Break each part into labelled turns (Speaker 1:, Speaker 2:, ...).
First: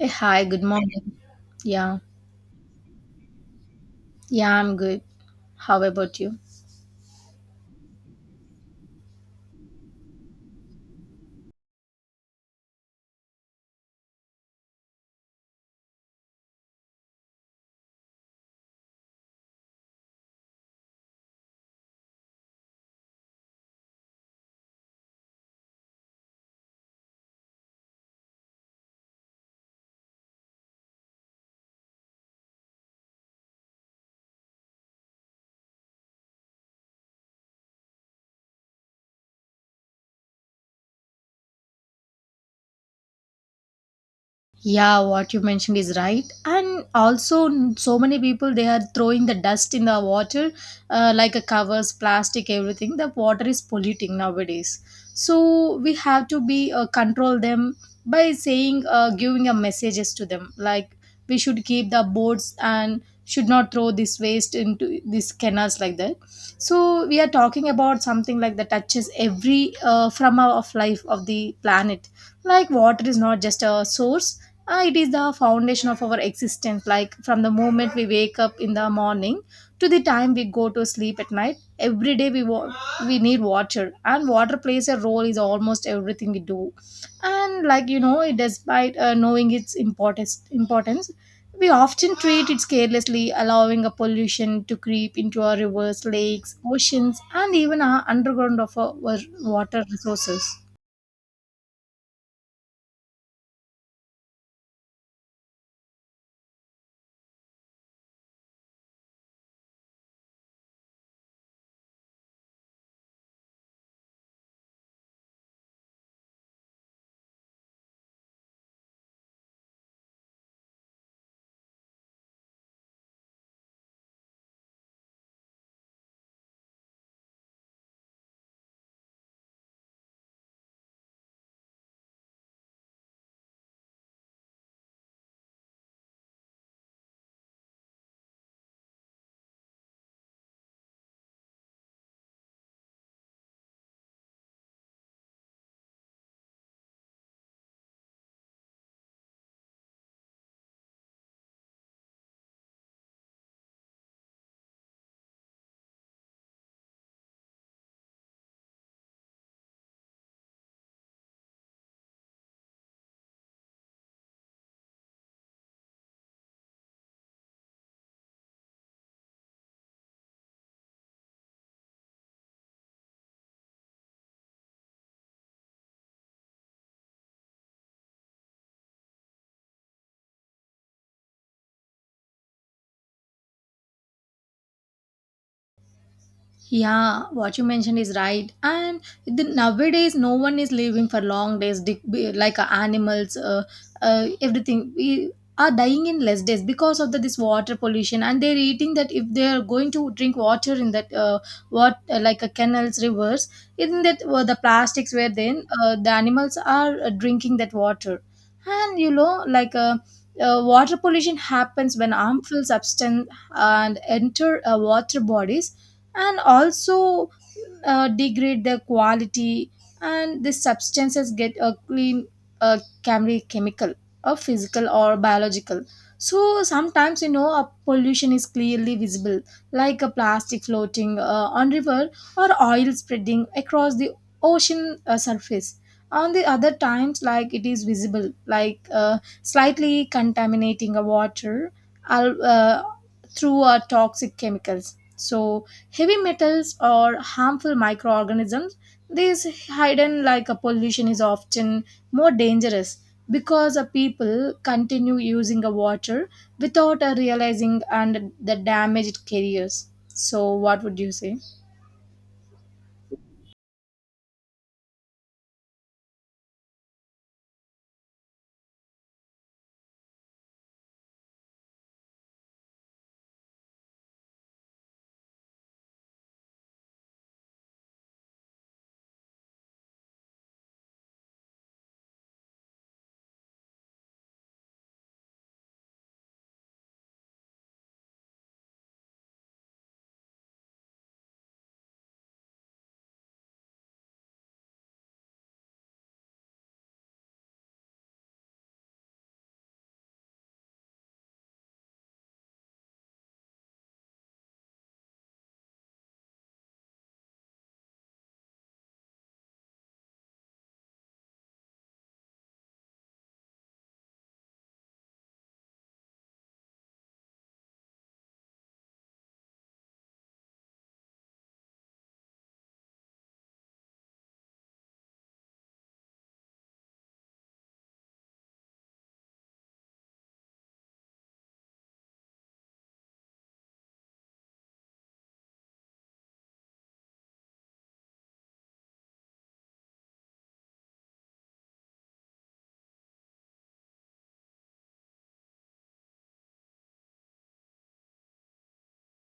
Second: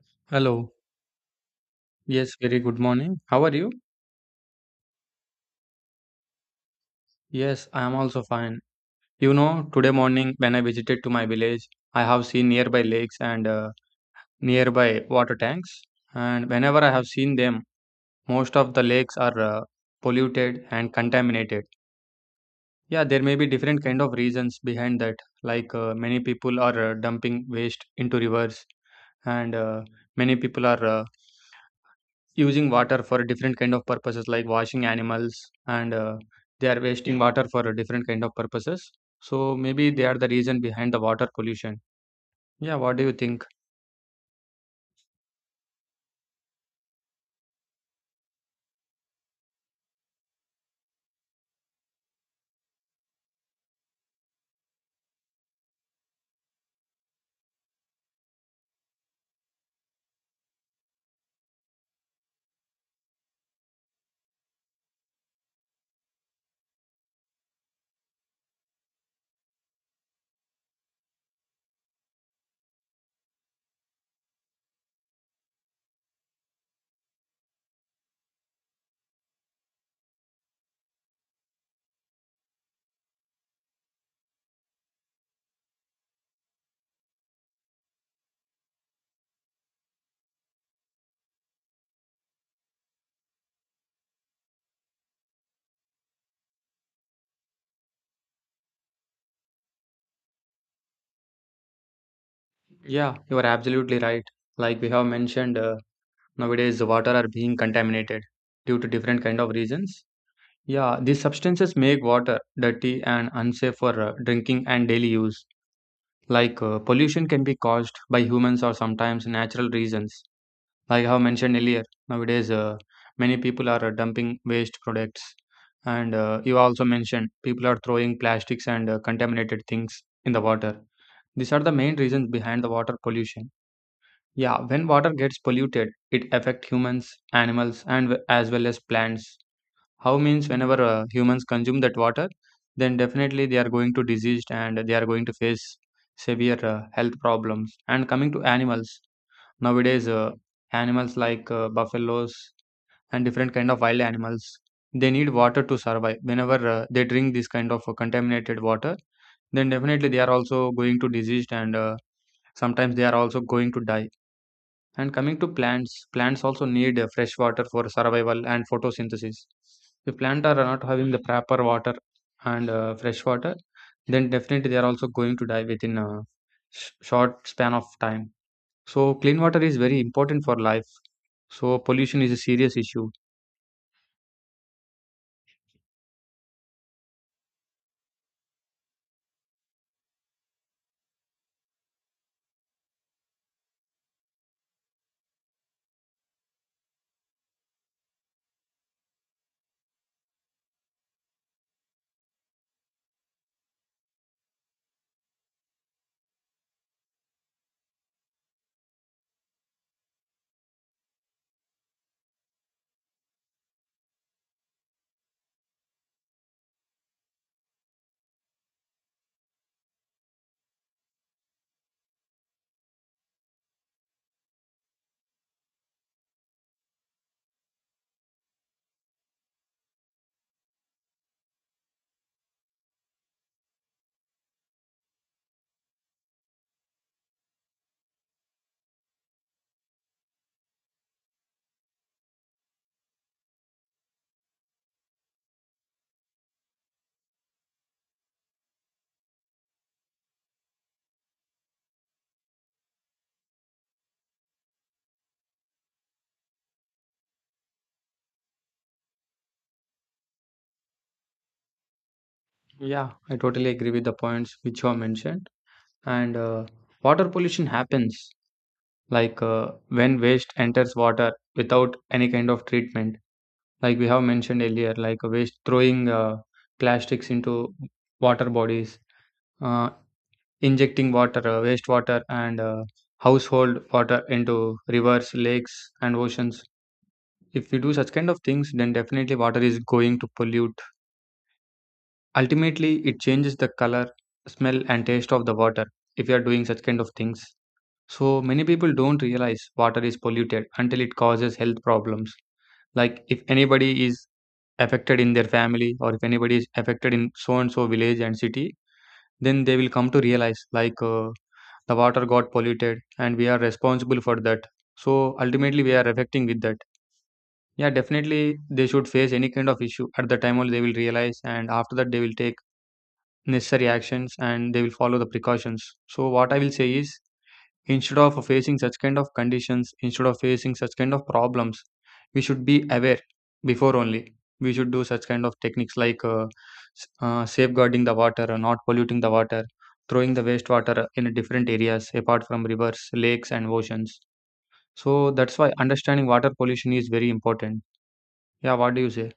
Speaker 1: Hey, hi, good
Speaker 2: Hello.
Speaker 1: morning. Yeah,
Speaker 2: Yes, very good morning. How are you?
Speaker 1: yeah, I'm good. How about you?
Speaker 2: Yes, I am also fine. You know, today morning when I visited to my village, I have seen nearby lakes and nearby water tanks. And whenever I have seen them, most of the lakes are polluted and contaminated. Yeah, there may be different kind of reasons behind that. Like, many people are dumping waste into rivers, and many people are using water for different kind of purposes like washing animals and they are wasting water for a different kind of purposes, so maybe they are the reason behind the water pollution. Yeah, what do you think?
Speaker 1: Yeah, what you mentioned is right. And also, so many people they are throwing the dust in the water, like a covers, plastic, everything. The water is polluting nowadays. So we have to be control them by saying, giving a messages to them, like we should keep the boards and should not throw this waste into these canals like that. So we are talking about something like that touches every from our of life of the planet. Like water is not just a source. It is the foundation of our existence. Like from the moment we wake up in the morning to the time we go to sleep at night, every day we need water, and water plays a role is almost everything we do. And like you know, it despite knowing its importance, importance, we often treat it carelessly, allowing a pollution to creep into our rivers, lakes, oceans, and even our underground of our water resources.
Speaker 2: Yeah, you are absolutely right. Like we have mentioned, nowadays the water are being contaminated due to different kind of reasons. Yeah, these substances make water dirty and unsafe for drinking and daily use. Like, pollution can be caused by humans or sometimes natural reasons. Like I have mentioned earlier, nowadays many people are dumping waste products, and you also mentioned people are throwing plastics and contaminated things in the water. These are the main reasons behind the water pollution. Yeah, when water gets polluted, it affects humans, animals, and as well as plants. How means whenever humans consume that water, then definitely they are going to diseased and they are going to face severe health problems. And coming to animals, nowadays, animals like buffaloes and different kind of wild animals, they need water to survive. Whenever they drink this kind of contaminated water, then definitely they are also going to diseased and sometimes they are also going to die. And coming to plants, plants also need fresh water for survival and photosynthesis. If plants are not having the proper water and fresh water, then definitely they are also going to die within a short span of time. So clean water is very important for life. So pollution is a serious issue.
Speaker 1: Yeah, what you mentioned is right. And the, nowadays, no one is living for long days, like animals, everything. We are dying in less days because of the, this water pollution. And they're eating that if they're going to drink water in that, what like a canals, rivers, in that the plastics were then, the animals are drinking that water. And you know, water pollution happens when harmful substance and enter water bodies and also degrade their quality, and the substances get a clean, chemical or physical or biological. So sometimes you know a pollution is clearly visible, like a plastic floating on river or oil spreading across the ocean surface. On the other times like it is visible, like slightly contaminating a water al- uh, through toxic chemicals. So heavy metals or harmful microorganisms, these hidden like a pollution is often more dangerous because people continue using the water without realizing and the damage it carries. So what would you say?
Speaker 2: Yeah, I totally agree with the points which you have mentioned. And water pollution happens like, when waste enters water without any kind of treatment. Like we have mentioned earlier, like waste throwing plastics into water bodies, uh, injecting water, wastewater, and household water into rivers, lakes, and oceans. If we do such kind of things, then definitely water is going to pollute. Ultimately, it changes the color, smell, and taste of the water if you are doing such kind of things. So, many people don't realize water is polluted until it causes health problems. Like, if anybody is affected in their family or if anybody is affected in so and so village and city, then they will come to realize, like, the water got polluted and we are responsible for that. So, ultimately, we are affecting with that. Yeah, definitely, they should face any kind of issue at the time only they will realize, and after that, they will take necessary actions and they will follow the precautions. So, what I will say is instead of facing such kind of conditions, instead of facing such kind of problems, we should be aware before only. We should do such kind of techniques like, safeguarding the water, not polluting the water, throwing the wastewater in different areas apart from rivers, lakes, and oceans. So, that's why understanding water pollution is very important. Yeah, what do you say?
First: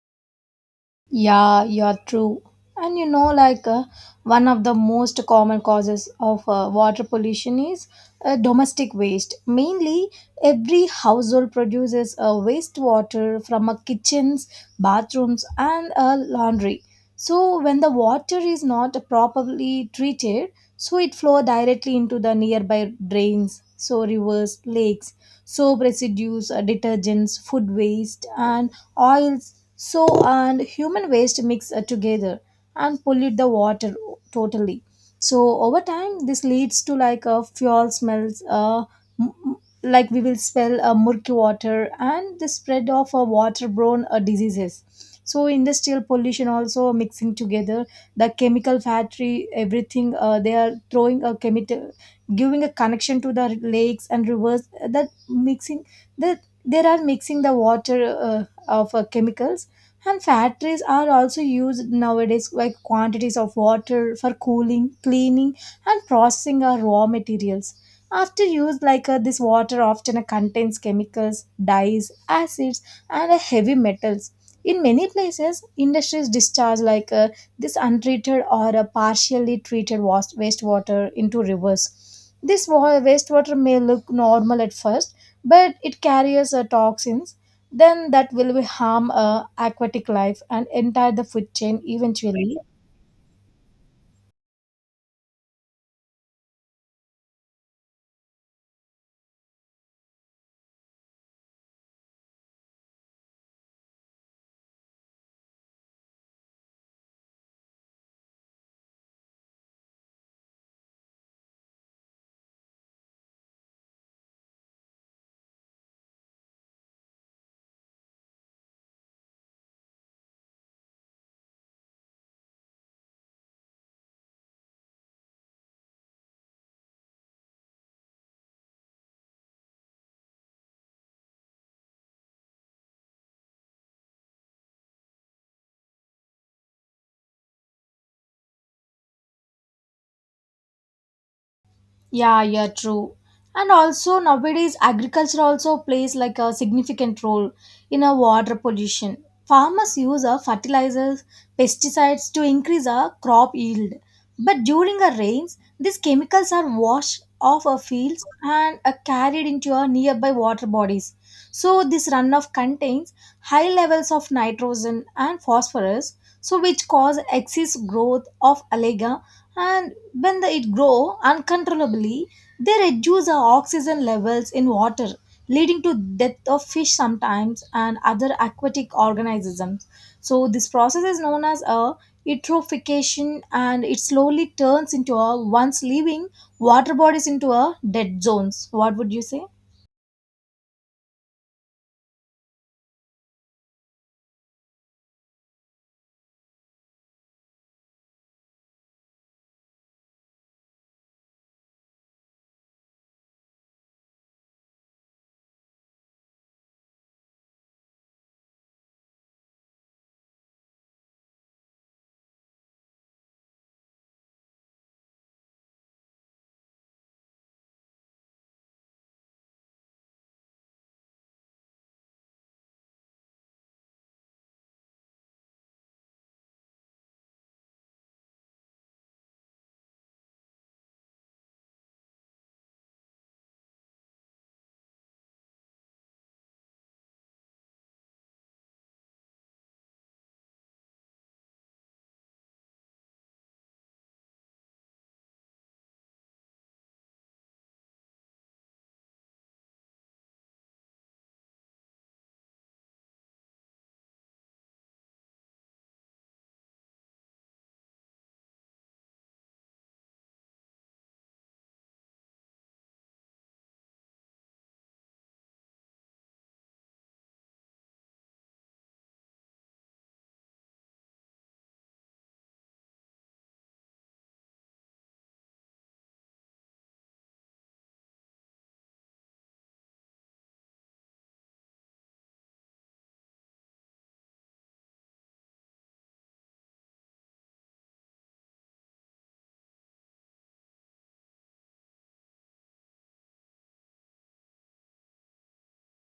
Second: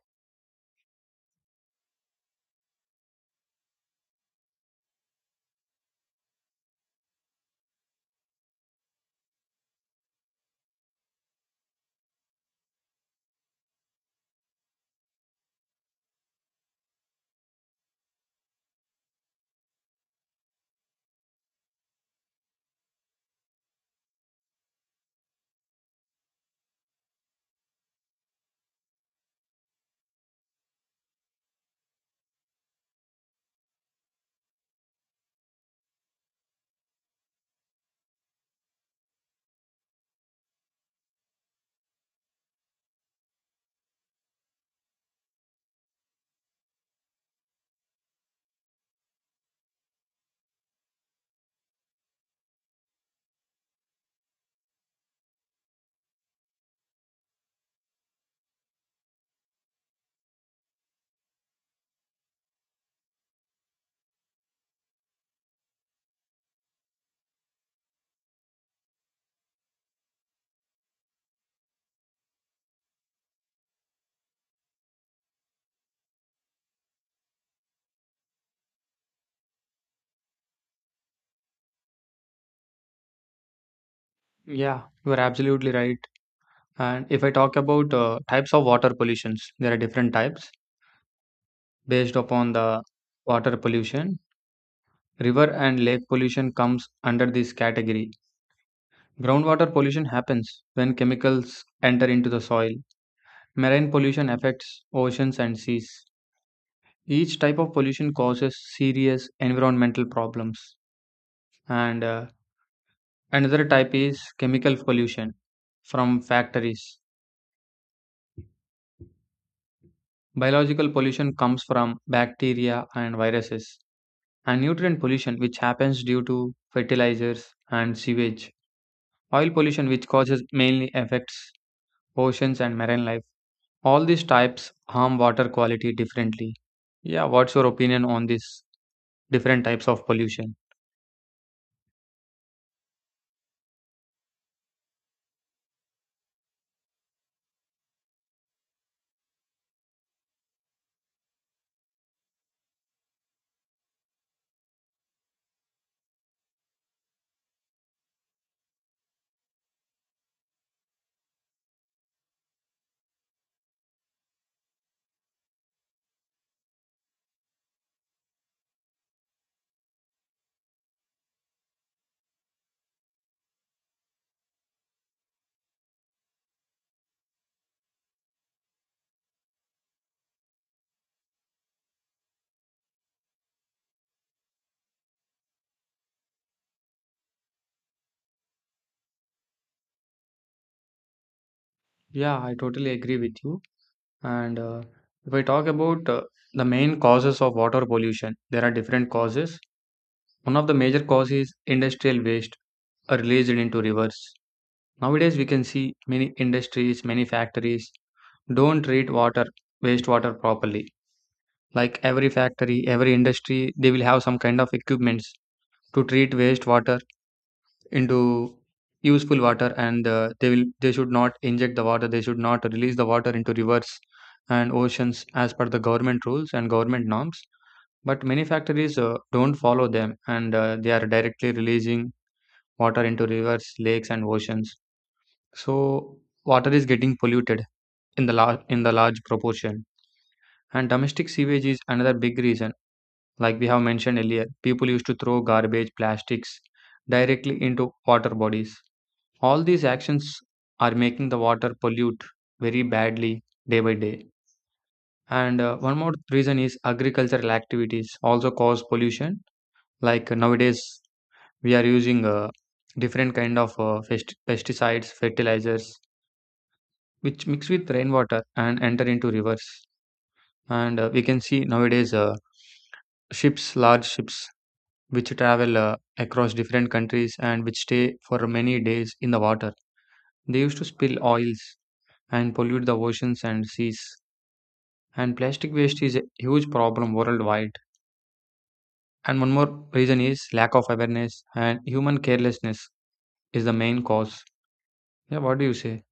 Speaker 1: Yeah, you're true. And you know, one of the most common causes of water pollution is domestic waste. Mainly, every household produces wastewater from kitchens, bathrooms, and laundry. So when the water is not properly treated, so it flow directly into the nearby drains, so rivers, lakes, soap residues, detergents, food waste and oils, so and human waste mix together and pollute the water totally. So over time this leads to like a fuel smells, m- like we will spell murky water and the spread of waterborne diseases. So industrial pollution also mixing together, the chemical factory everything, they are throwing a chemical, giving a connection to the lakes and rivers, that mixing, that they are mixing the water of chemicals. And factories are also used nowadays like quantities of water for cooling, cleaning and processing our raw materials. After use, like this water often contains chemicals, dyes, acids, and heavy metals. In many places, industries discharge like this untreated or uh, partially treated wastewater into rivers. This wastewater may look normal at
Speaker 2: Yeah, you
Speaker 1: first,
Speaker 2: are absolutely
Speaker 1: but
Speaker 2: right.
Speaker 1: it carries
Speaker 2: And if I
Speaker 1: toxins.
Speaker 2: talk about
Speaker 1: Then that will
Speaker 2: types
Speaker 1: be
Speaker 2: of water
Speaker 1: harm
Speaker 2: pollutions, there are
Speaker 1: aquatic
Speaker 2: different
Speaker 1: life
Speaker 2: types
Speaker 1: and entire the food chain
Speaker 2: based upon
Speaker 1: eventually.
Speaker 2: the water pollution. River and lake pollution comes under this category. Groundwater pollution happens when chemicals enter into the soil. Marine pollution affects oceans and seas. Each type of pollution causes serious environmental problems. And another type is chemical pollution from factories. Biological pollution comes from bacteria and viruses and nutrient pollution, which happens due to fertilizers and sewage. Oil pollution, which causes mainly affects oceans and marine life. All these types harm water quality differently. Yeah, what's your opinion on these different types of pollution?
Speaker 1: Yeah, yeah, true. And also nowadays agriculture also plays like a significant role in a water pollution. Farmers use a fertilizers, pesticides to increase a crop yield. But during the rains, these chemicals are washed off our fields and are carried into our nearby water bodies. So this runoff contains high levels of nitrogen and phosphorus, so which cause excess growth of algae, and when the, it grow uncontrollably, they reduce the oxygen levels in water, leading to death of fish sometimes and other aquatic organisms. So this process is known as a eutrophication, and it slowly turns into a once living water bodies into a dead zones. What would you say?
Speaker 2: Yeah, I totally agree with you. And if I talk about the main causes of water pollution, there are different causes. One of the major causes is industrial waste are released into rivers. Nowadays, we can see many industries, many factories don't treat water wastewater properly, like every factory, every industry, they will have some kind of equipments to treat wastewater into useful water, and they should not inject the water, they should not release the water into rivers and oceans as per the government rules and government norms, but many factories don't follow them, and they are directly releasing water into rivers, lakes, and oceans. So water is getting polluted in the large proportion. And domestic sewage is another big reason. Like we have mentioned earlier, people used to throw garbage, plastics directly into water bodies. All these actions are making the water pollute very badly day by day. And one more reason is agricultural activities also cause pollution. Like, nowadays, we are using different kind of pesticides, fertilizers, which mix with rainwater and enter into rivers. And we can see nowadays ships, large ships, which travel across different countries and which stay for many days in the water, they used to spill oils and pollute the oceans and seas. And plastic waste is a huge problem worldwide. And one more reason is lack of awareness and human carelessness is the main cause. Yeah, what do you say?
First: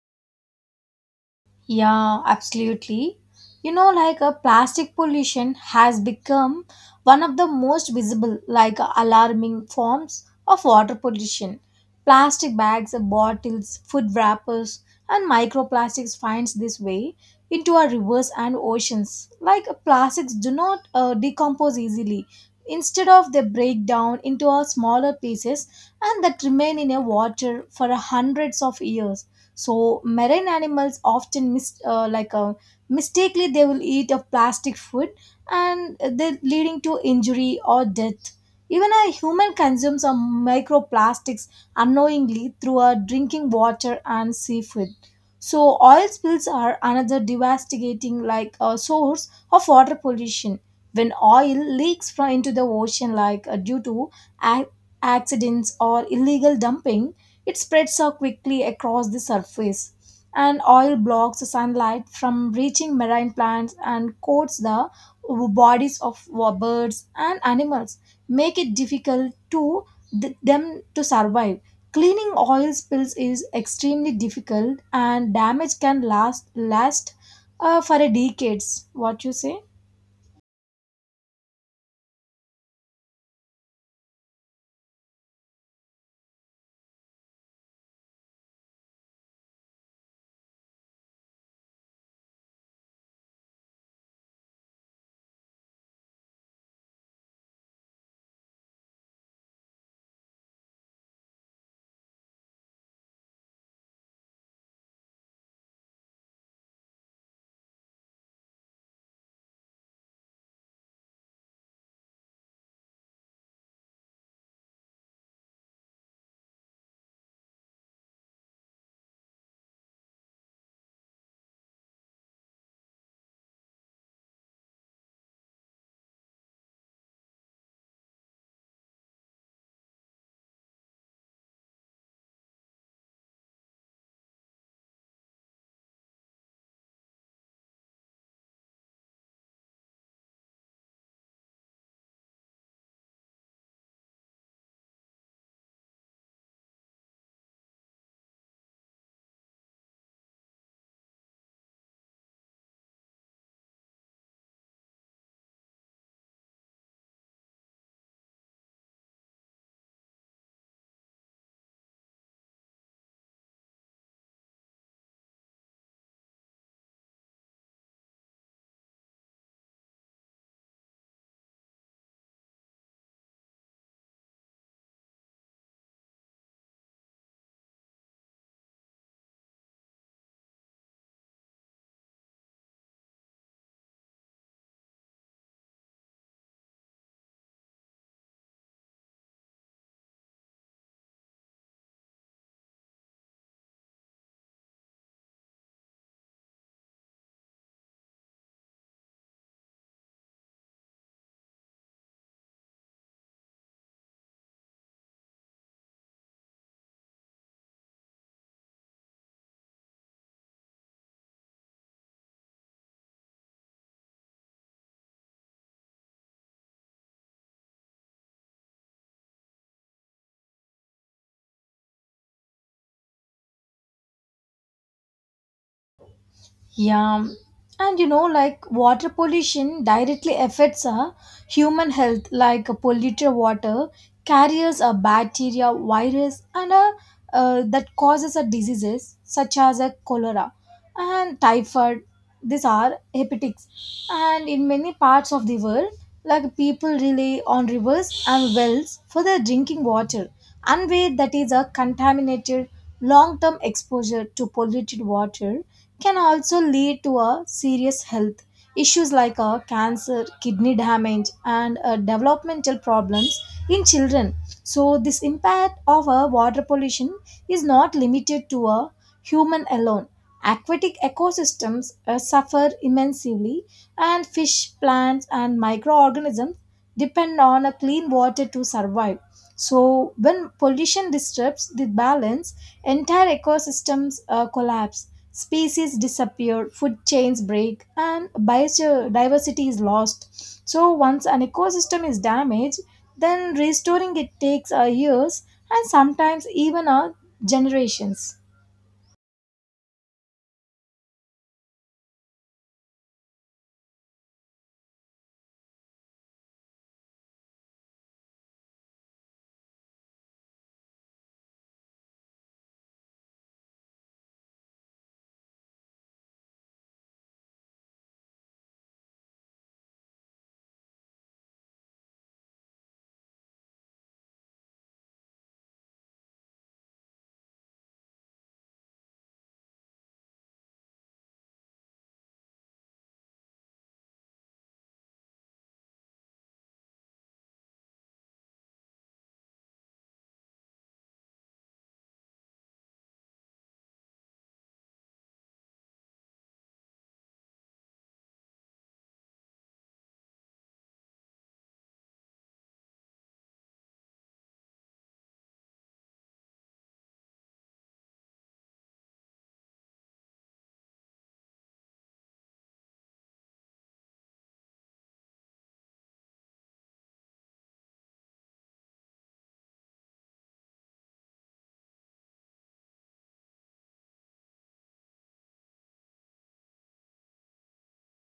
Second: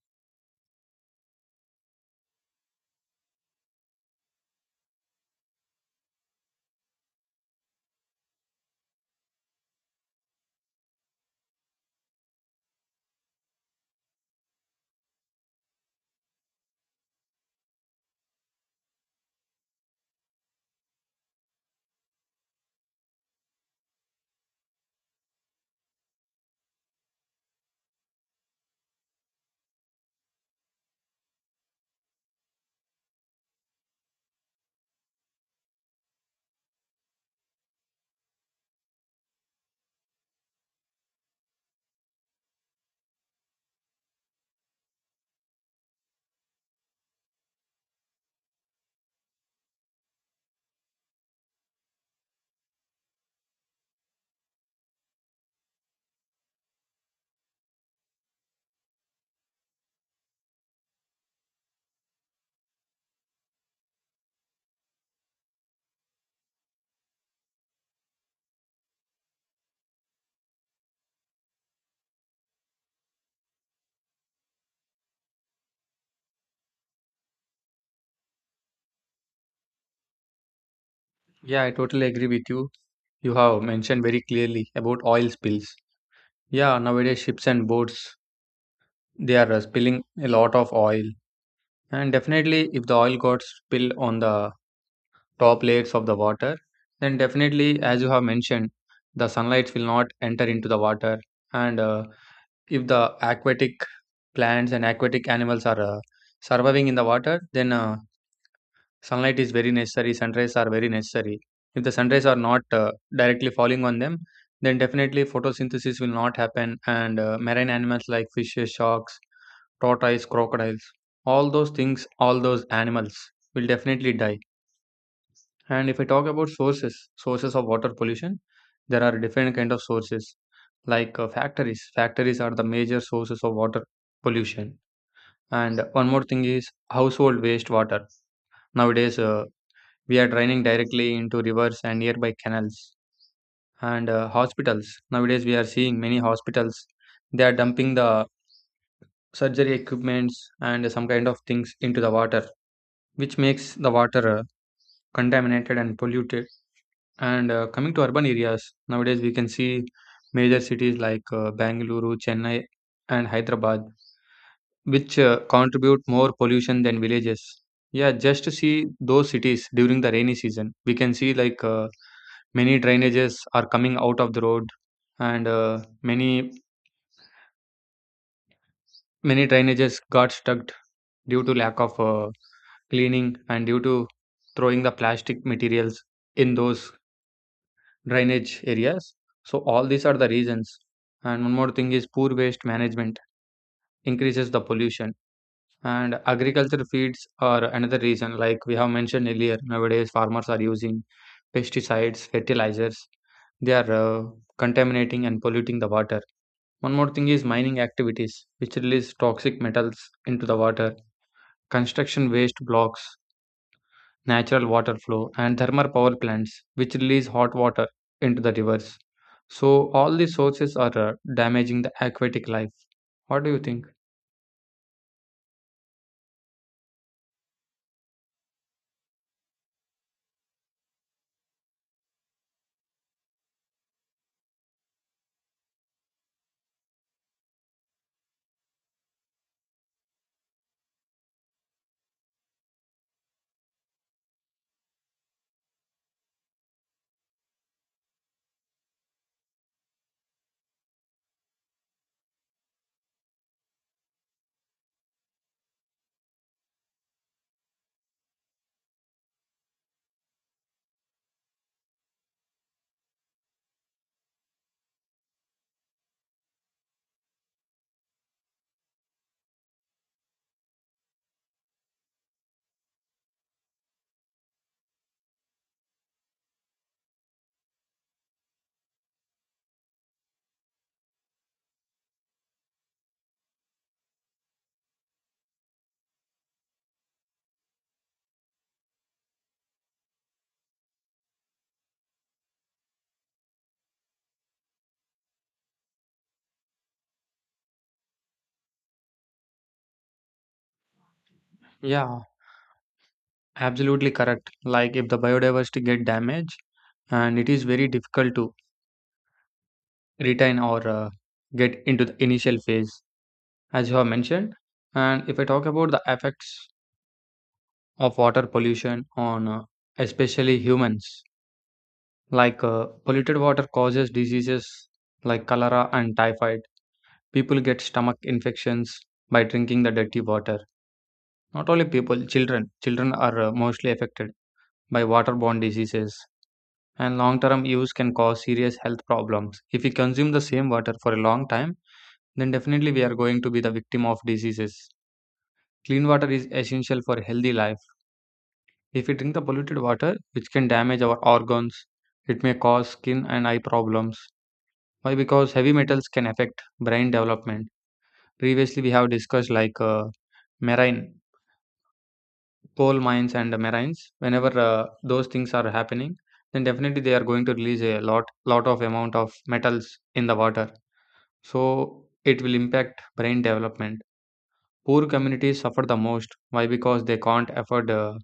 Speaker 1: Yeah, absolutely. You know, like a plastic pollution has become one of the most visible, like alarming forms of water pollution. Plastic bags, bottles, food wrappers, and microplastics finds this way into our rivers and oceans. Like plastics do not decompose easily. Instead of they break down into a smaller pieces and that remain in a water for hundreds of years. So marine animals often mistakenly they will eat of plastic food, and they leading to injury or death. Even a human consumes some microplastics unknowingly through our drinking water and seafood. So oil spills are another devastating like a source of water pollution. When oil leaks from into the ocean like due to ac- accidents or illegal dumping, it spreads so quickly across the surface, and oil blocks the sunlight from reaching marine plants and coats the bodies of birds and animals, make it difficult to them to survive. Cleaning oil spills is extremely difficult, and damage can last for a decades. What you say?
Speaker 2: Yeah, I totally agree with you. You have mentioned very clearly about oil spills. Yeah, nowadays ships and boats, they are spilling a lot of oil. And definitely, if the oil got spilled on the top layers of the water, then definitely, as you have mentioned, the sunlight will not enter into the water. And if the aquatic plants and aquatic animals are surviving in the water, then sunlight is very necessary, sunrays are very necessary. If the sunrays are not directly falling on them, then definitely photosynthesis will not happen, and marine animals like fishes, sharks, tortoise, crocodiles, all those things, all those animals will definitely die. And if I talk about sources, sources of water pollution, there are different kind of sources like, factories. Factories are the major sources of water pollution. And one more thing is household waste water. Nowadays, we are draining directly into rivers and nearby canals. And hospitals, nowadays we are seeing many hospitals, they are dumping the surgery equipments and some kind of things into the water, which makes the water contaminated and polluted. And coming to urban areas, nowadays we can see major cities like, Bangalore, Chennai, and Hyderabad, which contribute more pollution than villages. Yeah, just to see those cities during the rainy season, we can see like, many drainages are coming out of the road, and many, many drainages got stuck due to lack of cleaning and due to throwing the plastic materials in those drainage areas. So all these are the reasons. And one more thing is poor waste management increases the pollution. And agriculture feeds are another reason. Like we have mentioned earlier, nowadays farmers are using pesticides, fertilizers. They are contaminating and polluting the water. One more thing is mining activities, which release toxic metals into the water. Construction waste blocks natural water flow, and thermal power plants, which release hot water into the rivers. So, all these sources are damaging the aquatic life. What do you think?
Speaker 1: Yeah, and you know, like water pollution directly affects our human health, like polluted water carries a bacteria, virus, and a, that causes a diseases such as a cholera and typhoid. These are hepatics, and in many parts of the world, like people rely on rivers and wells for their drinking water, and where that is a contaminated long-term exposure to polluted water can also lead to a serious health issues like cancer, kidney damage and developmental problems in children. So this impact of water pollution is not limited to a human alone. Aquatic ecosystems suffer immensely, and fish, plants and microorganisms depend on a clean water to survive. So when pollution disturbs the balance, entire ecosystems collapse, species disappear, food chains break and biodiversity is lost. So once an ecosystem is damaged, then restoring it takes years, and sometimes even generations.
Speaker 2: Yeah, absolutely correct. Like, if the biodiversity get damaged, and it is very difficult to retain or get into the initial phase as you have mentioned. And if I talk about the effects of water pollution on especially humans, like, polluted water causes diseases like cholera and typhoid. People get stomach infections by drinking the dirty water. Not only people, children. Children are mostly affected by waterborne diseases. And long term use can cause serious health problems. If we consume the same water for a long time, then definitely we are going to be the victim of diseases. Clean water is essential for healthy life. If we drink the polluted water, which can damage our organs, it may cause skin and eye problems. Why? Because heavy metals can affect brain development. Previously, we have discussed like, marine coal mines and marines. Whenever those things are happening, then definitely they are going to release a lot, lot of amount of metals in the water. So it will impact brain development. Poor communities suffer the most. Why? Because they can't afford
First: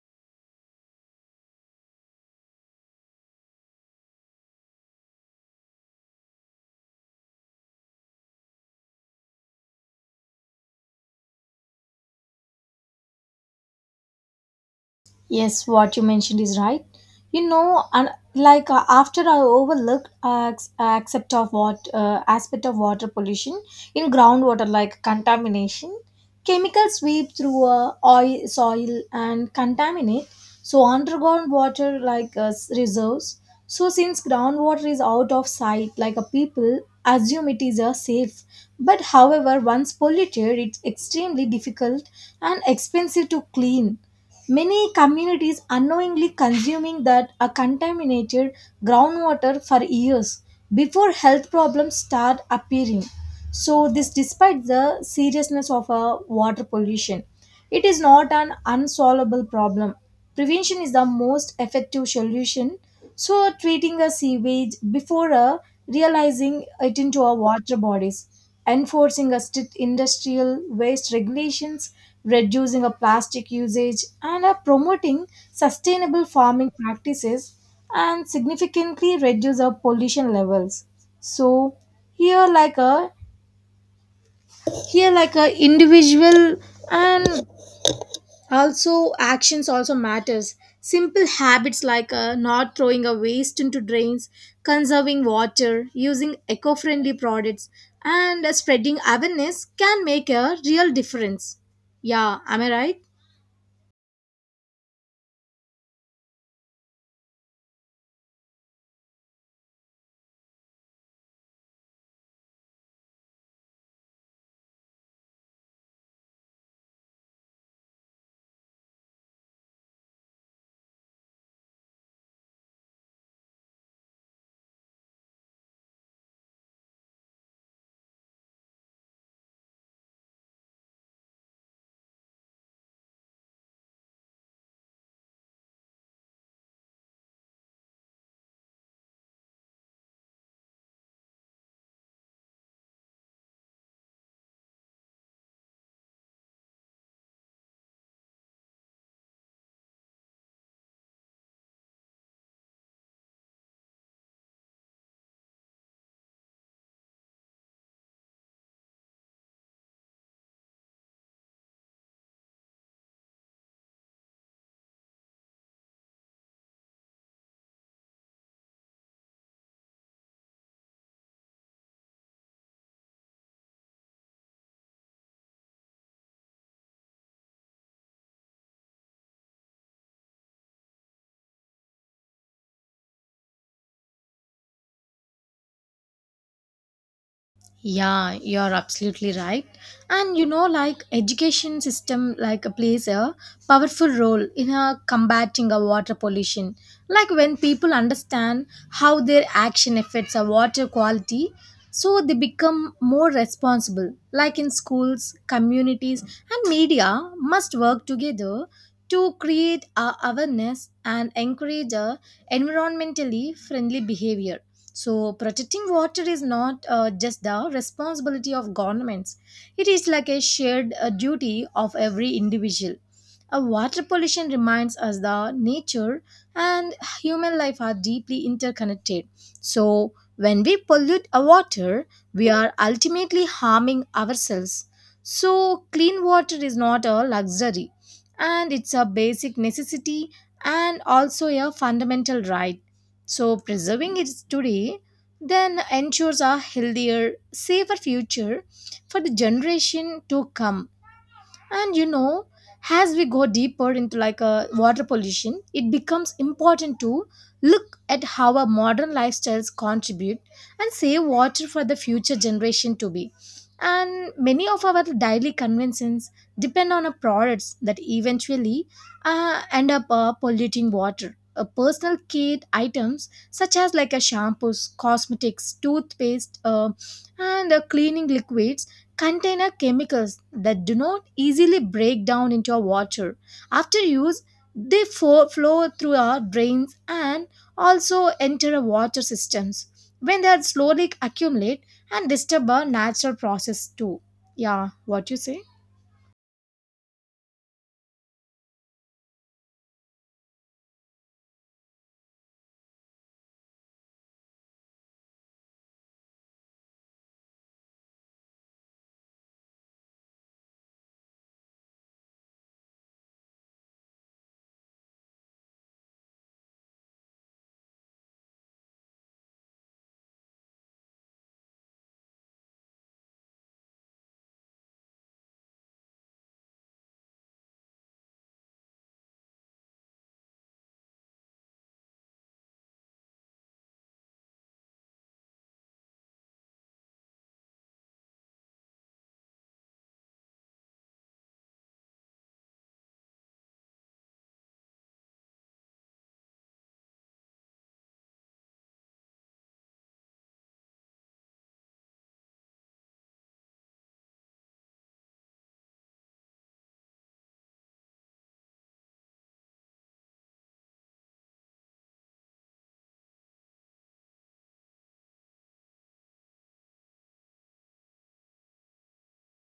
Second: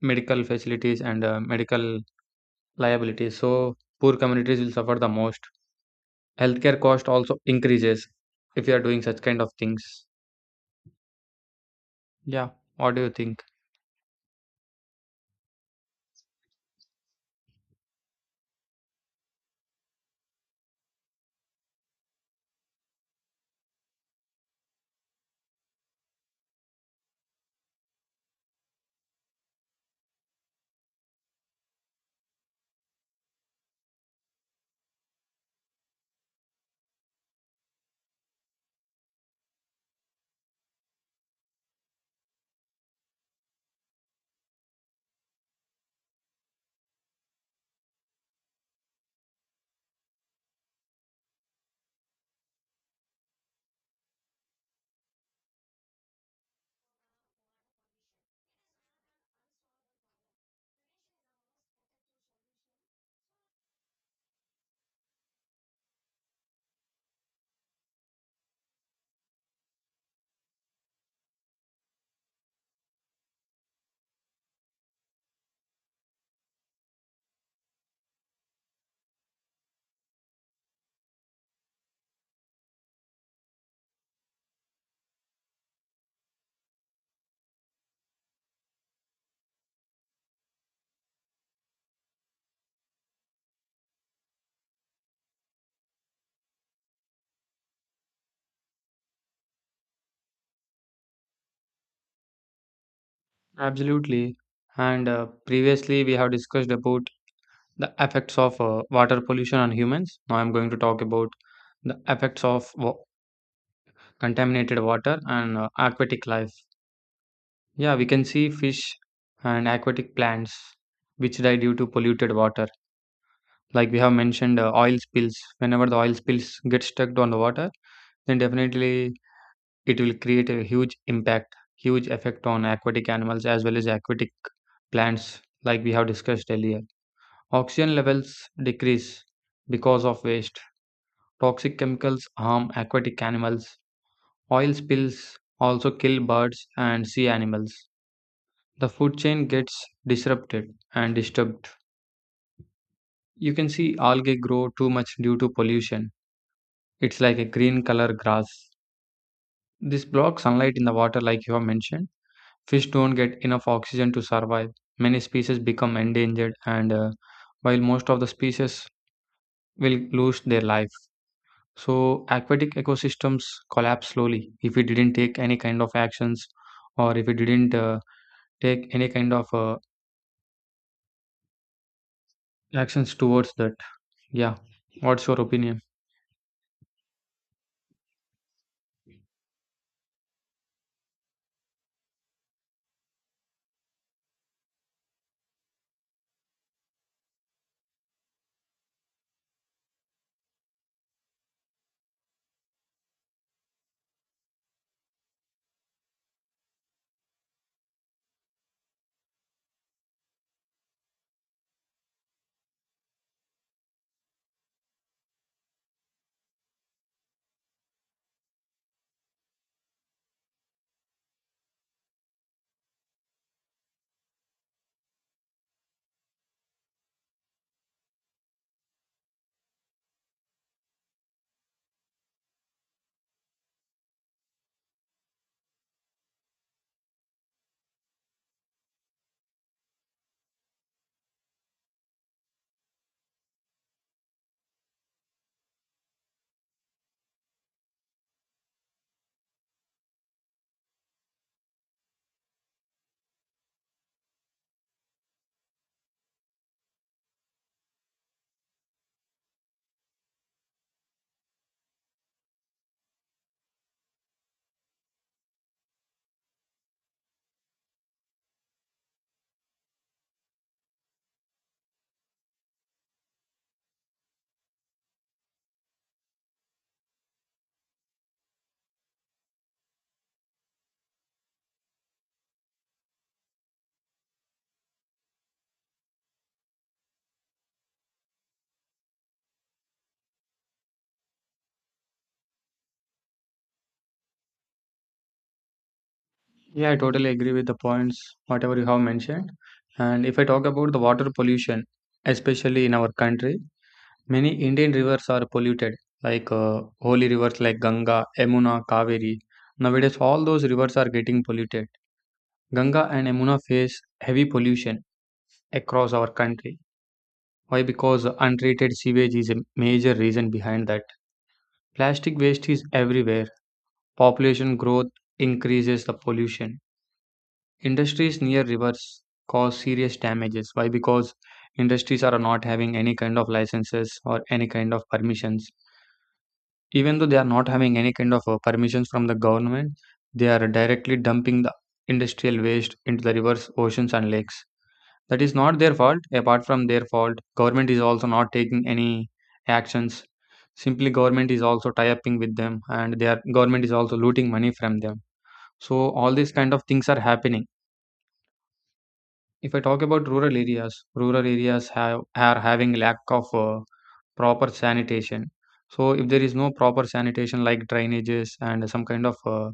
Speaker 2: medical facilities and medical liabilities. So poor communities will suffer the most. Healthcare cost also increases if you are doing such kind of things. Yeah, what do you think?
Speaker 1: Yes, what you mentioned is right. You know, and like after I overlooked accept of what aspect of water pollution in groundwater, like contamination, chemicals sweep through oil, soil, and contaminate. So underground water, like reserves. So since groundwater is out of sight, like a people assume it is a safe. But however, once polluted, it's extremely difficult and expensive to clean. Many communities unknowingly consuming that are contaminated groundwater for years before health problems start appearing. So this despite the seriousness of water pollution, it is not an unsolvable problem. Prevention is the most effective solution. So treating a sewage before realizing it into our water bodies, enforcing a strict industrial waste regulations, reducing a plastic usage, and are promoting sustainable farming practices and significantly reduce our pollution levels. So here like a here like a individual and also actions also matters. Simple habits like not throwing a waste into drains, conserving water, using eco-friendly products and spreading awareness can make a real difference. Yeah, am I right?
Speaker 2: Absolutely. And previously we have discussed about the effects of water pollution on humans. Now I'm going to talk about the effects of contaminated water and aquatic life. Yeah, we can see fish and aquatic plants which die due to polluted water. Like we have mentioned oil spills, whenever the oil spills get stuck on the water, then definitely it will create a huge impact, huge effect on aquatic animals as well as aquatic plants. Like we have discussed earlier, oxygen levels decrease because of waste. Toxic chemicals harm aquatic animals. Oil spills also kill birds and sea animals. The food chain gets disrupted and disturbed. You can see algae grow too much due to pollution. It's like a green color grass. This blocks sunlight in the water, like you have mentioned. Fish don't get enough oxygen to survive. Many species become endangered, and while most of the species will lose their life. So, aquatic ecosystems collapse slowly if we didn't take any kind of actions, or if we didn't take any kind of actions towards that. Yeah, what's your opinion?
Speaker 1: Yeah, you're absolutely right. And you know, like education system like plays a powerful role in combating a water pollution. Like when people understand how their action affects our water quality, so they become more responsible. Like in schools, communities, and media must work together to create a awareness and encourage a environmentally friendly behavior. So protecting water is not just the responsibility of governments. It is like a shared duty of every individual. Water pollution reminds us that nature and human life are deeply interconnected. So, when we pollute our water, we are ultimately harming ourselves. So, clean water is not a luxury, and it's a basic necessity and also a fundamental right. So, preserving it today then ensures a healthier, safer future for the generation to come. And you know, as we go deeper into like a water pollution, it becomes important to look at how our modern lifestyles contribute and save water for the future generation to be. And many of our daily conventions depend on our products that eventually end up polluting water. Personal care items such as like a shampoos, cosmetics, toothpaste, and cleaning liquids contain chemicals that do not easily break down into our water. After use, flow through our drains and also enter our water systems, when they are slowly accumulate and disturb our natural process too. Yeah, what you say?
Speaker 2: Yeah, I totally agree with the points, whatever you have mentioned. And if I talk about the water pollution, especially in our country, many Indian rivers are polluted, like holy rivers like Ganga, Yamuna, Kaveri. Nowadays, all those rivers are getting polluted. Ganga and Yamuna face heavy pollution across our country. Why? Because untreated sewage is a major reason behind that. Plastic waste is everywhere. Population growth increases the pollution. Industries near rivers cause serious damages. Why? Because industries are not having any kind of licenses or any kind of permissions. Even though they are not having any kind of permissions from the government, they are directly dumping the industrial waste into the rivers, oceans, and lakes. That is not their fault. Apart from their fault, government is also not taking any actions. Simply, government is also tie-upping with them, and their government is also looting money from them. So all these kind of things are happening. If I talk about rural areas have are having lack of proper sanitation. So if there is no proper sanitation like drainages and some kind of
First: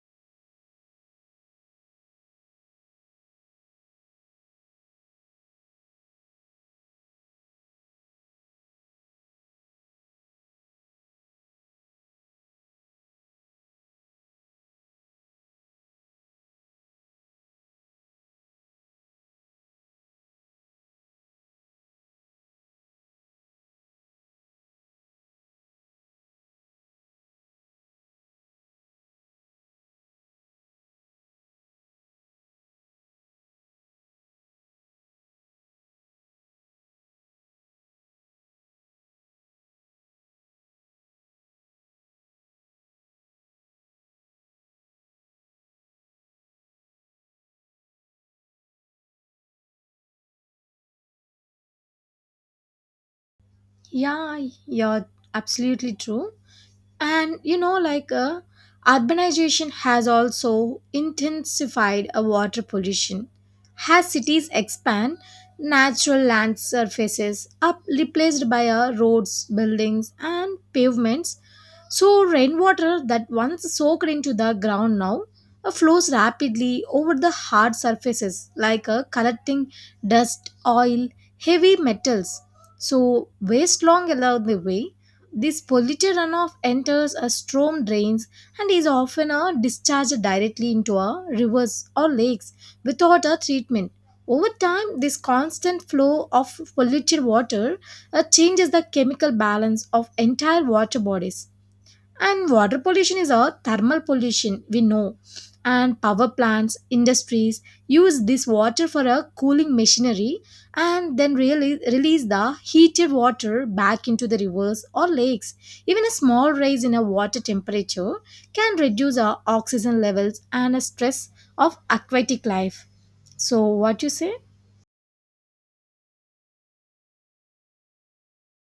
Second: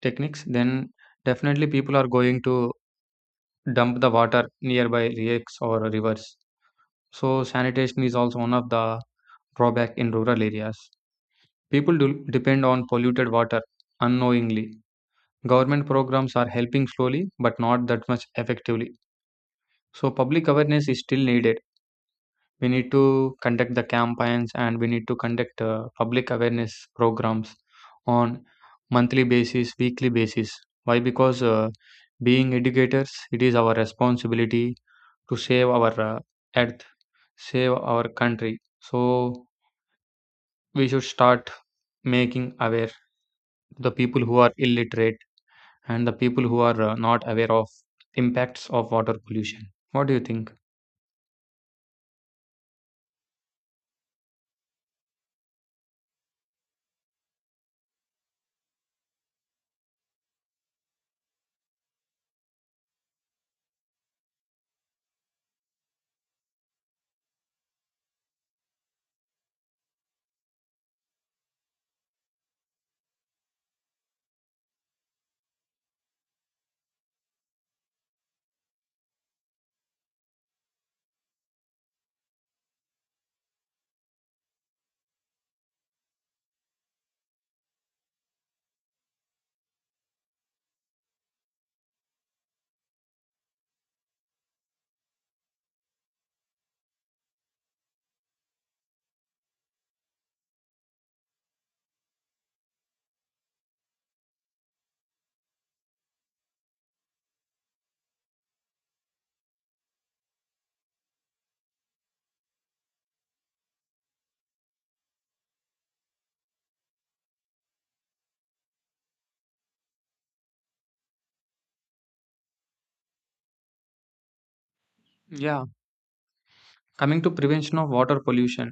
Speaker 2: techniques, then definitely people are going to dump the water nearby lakes or rivers. So sanitation is also one of the drawback in rural areas. People do depend on polluted water unknowingly. Government programs are helping slowly, but not that much effectively. So public awareness is still needed. We need to conduct the campaigns and we need to conduct public awareness programs on monthly basis, weekly basis. Why? Because being educators, it is our responsibility to save our earth, save our country. So we should start making aware the people who are illiterate and the people who are not aware of impacts of water pollution. What do you think?
Speaker 1: Yeah, you're absolutely true. And you know, like urbanization has also intensified a water pollution. As cities expand, natural land surfaces are replaced by roads, buildings and pavements. So rainwater that once soaked into the ground now flows rapidly over the hard surfaces, like collecting dust, oil, heavy metals, so waste long along the way. This polluted runoff enters a storm drains and is often discharged directly into our rivers or lakes without a treatment. Over time, this constant flow of polluted water changes the chemical balance of entire water bodies. And water pollution is a thermal pollution, we know. And power plants, industries use this water for a cooling machinery, and then really release the heated water back into the rivers or lakes. Even a small rise in a water temperature can reduce our oxygen levels and a stress of aquatic life. So, what you say?
Speaker 2: Yeah, coming to prevention of water pollution,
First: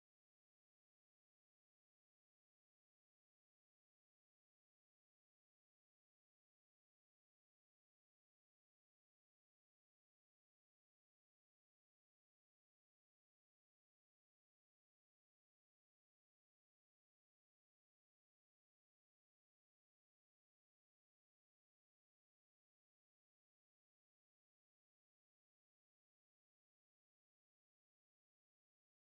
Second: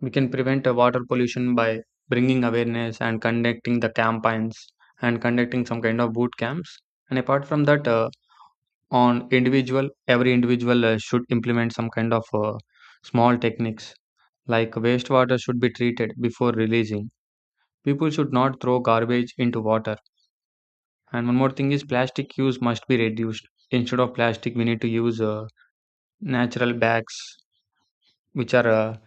Speaker 2: we can prevent water pollution by bringing awareness and conducting the campaigns and conducting some kind of boot camps. And apart from that, on individual, every individual should implement some kind of small techniques, like wastewater should be treated before releasing. People should not throw garbage into water. And one more thing is plastic use must be reduced. Instead of plastic, we need to use natural bags, which are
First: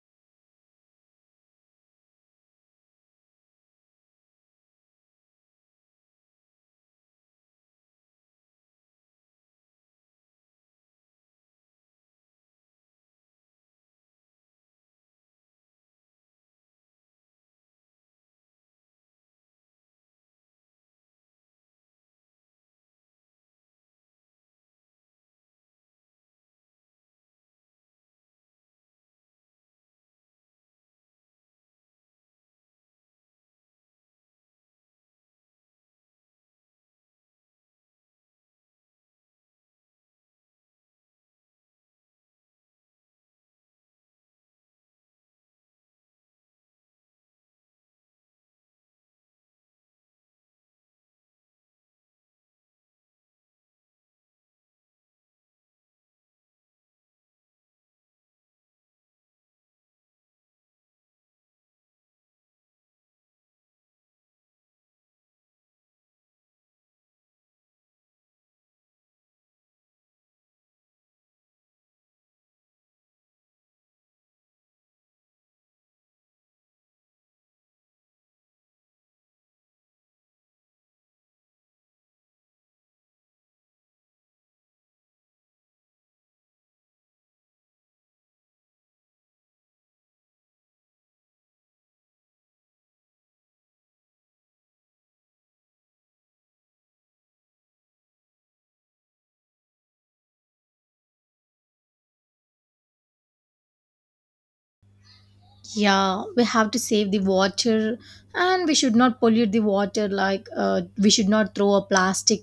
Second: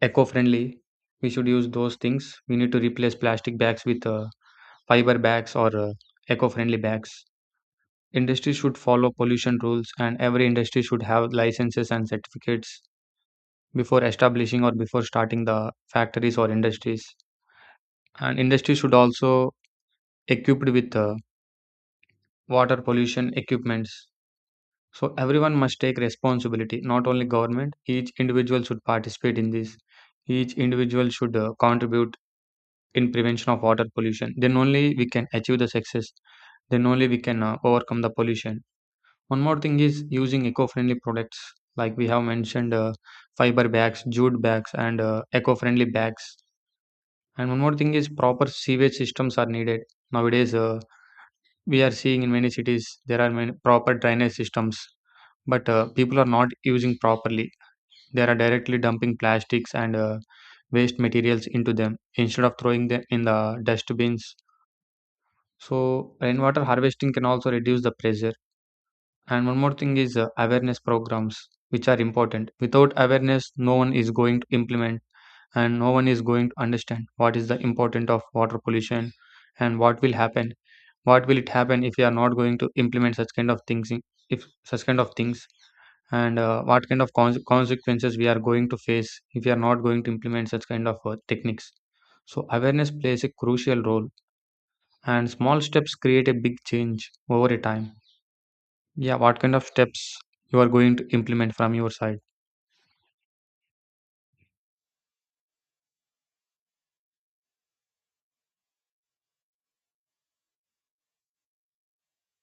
Speaker 2: eco-friendly. We should use those things. We need to replace plastic bags with fiber bags or eco-friendly bags. Industry should follow pollution rules, and every industry should have licenses and certificates before establishing or before starting the factories or industries. And industry should also equipped with water pollution equipments. So everyone must take responsibility, not only government. Each individual should participate in this. Each individual should contribute in prevention of water pollution, then only we can achieve the success, then only we can overcome the pollution. One more thing is using eco-friendly products, like we have mentioned fiber bags, jute bags, and eco-friendly bags. And one more thing is proper sewage systems are needed. Nowadays we are seeing in many cities there are many proper drainage systems, but people are not using properly. They are directly dumping plastics and waste materials into them instead of throwing them in the dustbins. So rainwater harvesting can also reduce the pressure. And one more thing is awareness programs, which are important. Without awareness, no one is going to implement and no one is going to understand what is the importance of water pollution and what will happen. What will it happen if we are not going to implement such kind of things? If such kind of things and what kind of consequences we are going to face if we are not going to implement such kind of techniques. So awareness plays a crucial role and small steps create a big change over a time. Yeah, what kind of steps you are going to implement from your side?
Speaker 1: Yeah, we have to save the water, and we should not pollute the water, like we should not throw a plastic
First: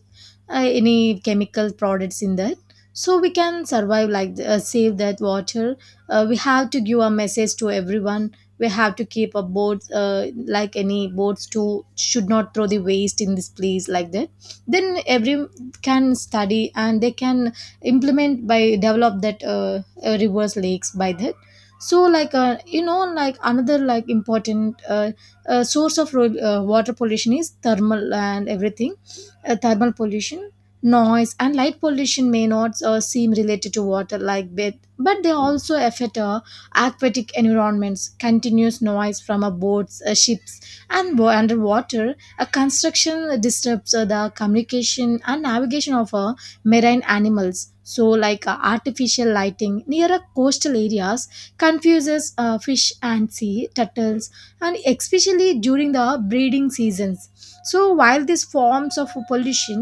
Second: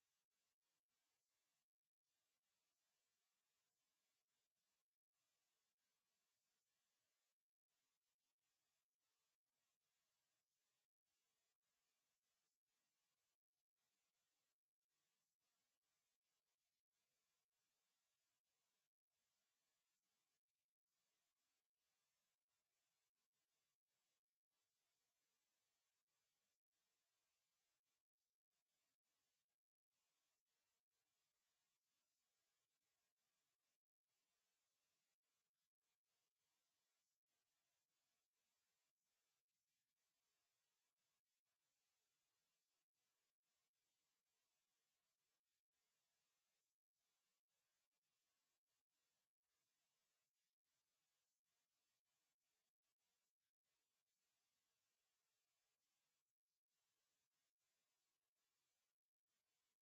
Speaker 1: any chemical products in that, so we can survive like save that water. We have to give a message to everyone. We have to keep a board, like any boards to should not throw the waste in this place like that. Then every can study, and they can implement by develop that, rivers, lakes by that. So like you know, like another like important source of water pollution is thermal and everything. Thermal pollution, noise and light pollution may not seem related to water like bit, but they also affect aquatic environments. Continuous noise from boats, ships and underwater a construction disturbs the communication and navigation of marine animals. So like artificial lighting near coastal areas confuses fish and sea turtles, and especially during the breeding seasons. So while these forms of pollution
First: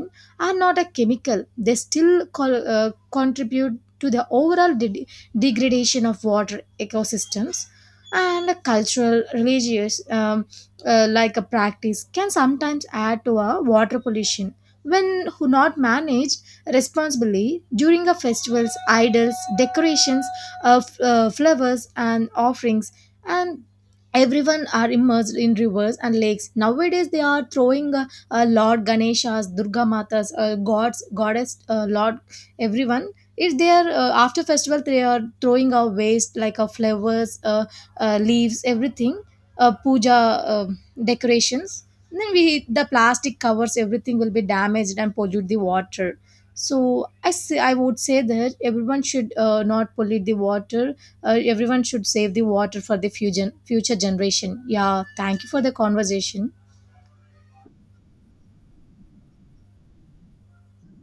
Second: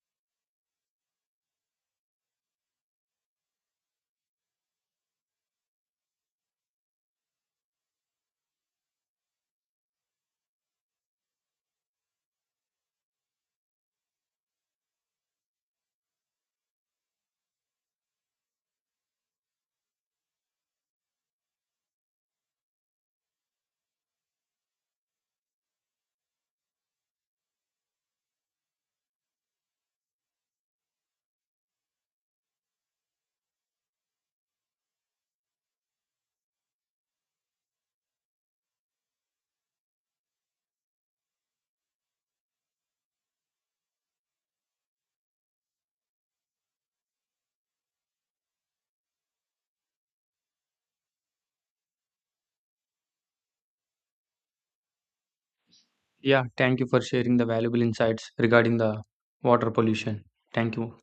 Speaker 1: are not a chemical, they still contribute to the overall degradation of water ecosystems. And a cultural religious like a practice can sometimes add to a water pollution when who not managed responsibly. During a festival's, idols, decorations, flowers and offerings, and everyone are immersed in rivers and lakes nowadays. They are throwing lord Ganeshas, Durga Matas, gods, goddess, lord, everyone is there. After festival they are throwing our waste, like flowers, leaves, everything, puja, uh, decorations. Then we, the plastic covers, everything will be damaged and pollute the water. So I say, I would say that everyone should not pollute the water. Everyone should save the water for the future generation. Yeah, thank you for the
Speaker 2: Yeah,
Speaker 1: conversation.
Speaker 2: thank you for sharing the valuable insights regarding the water pollution. Thank you.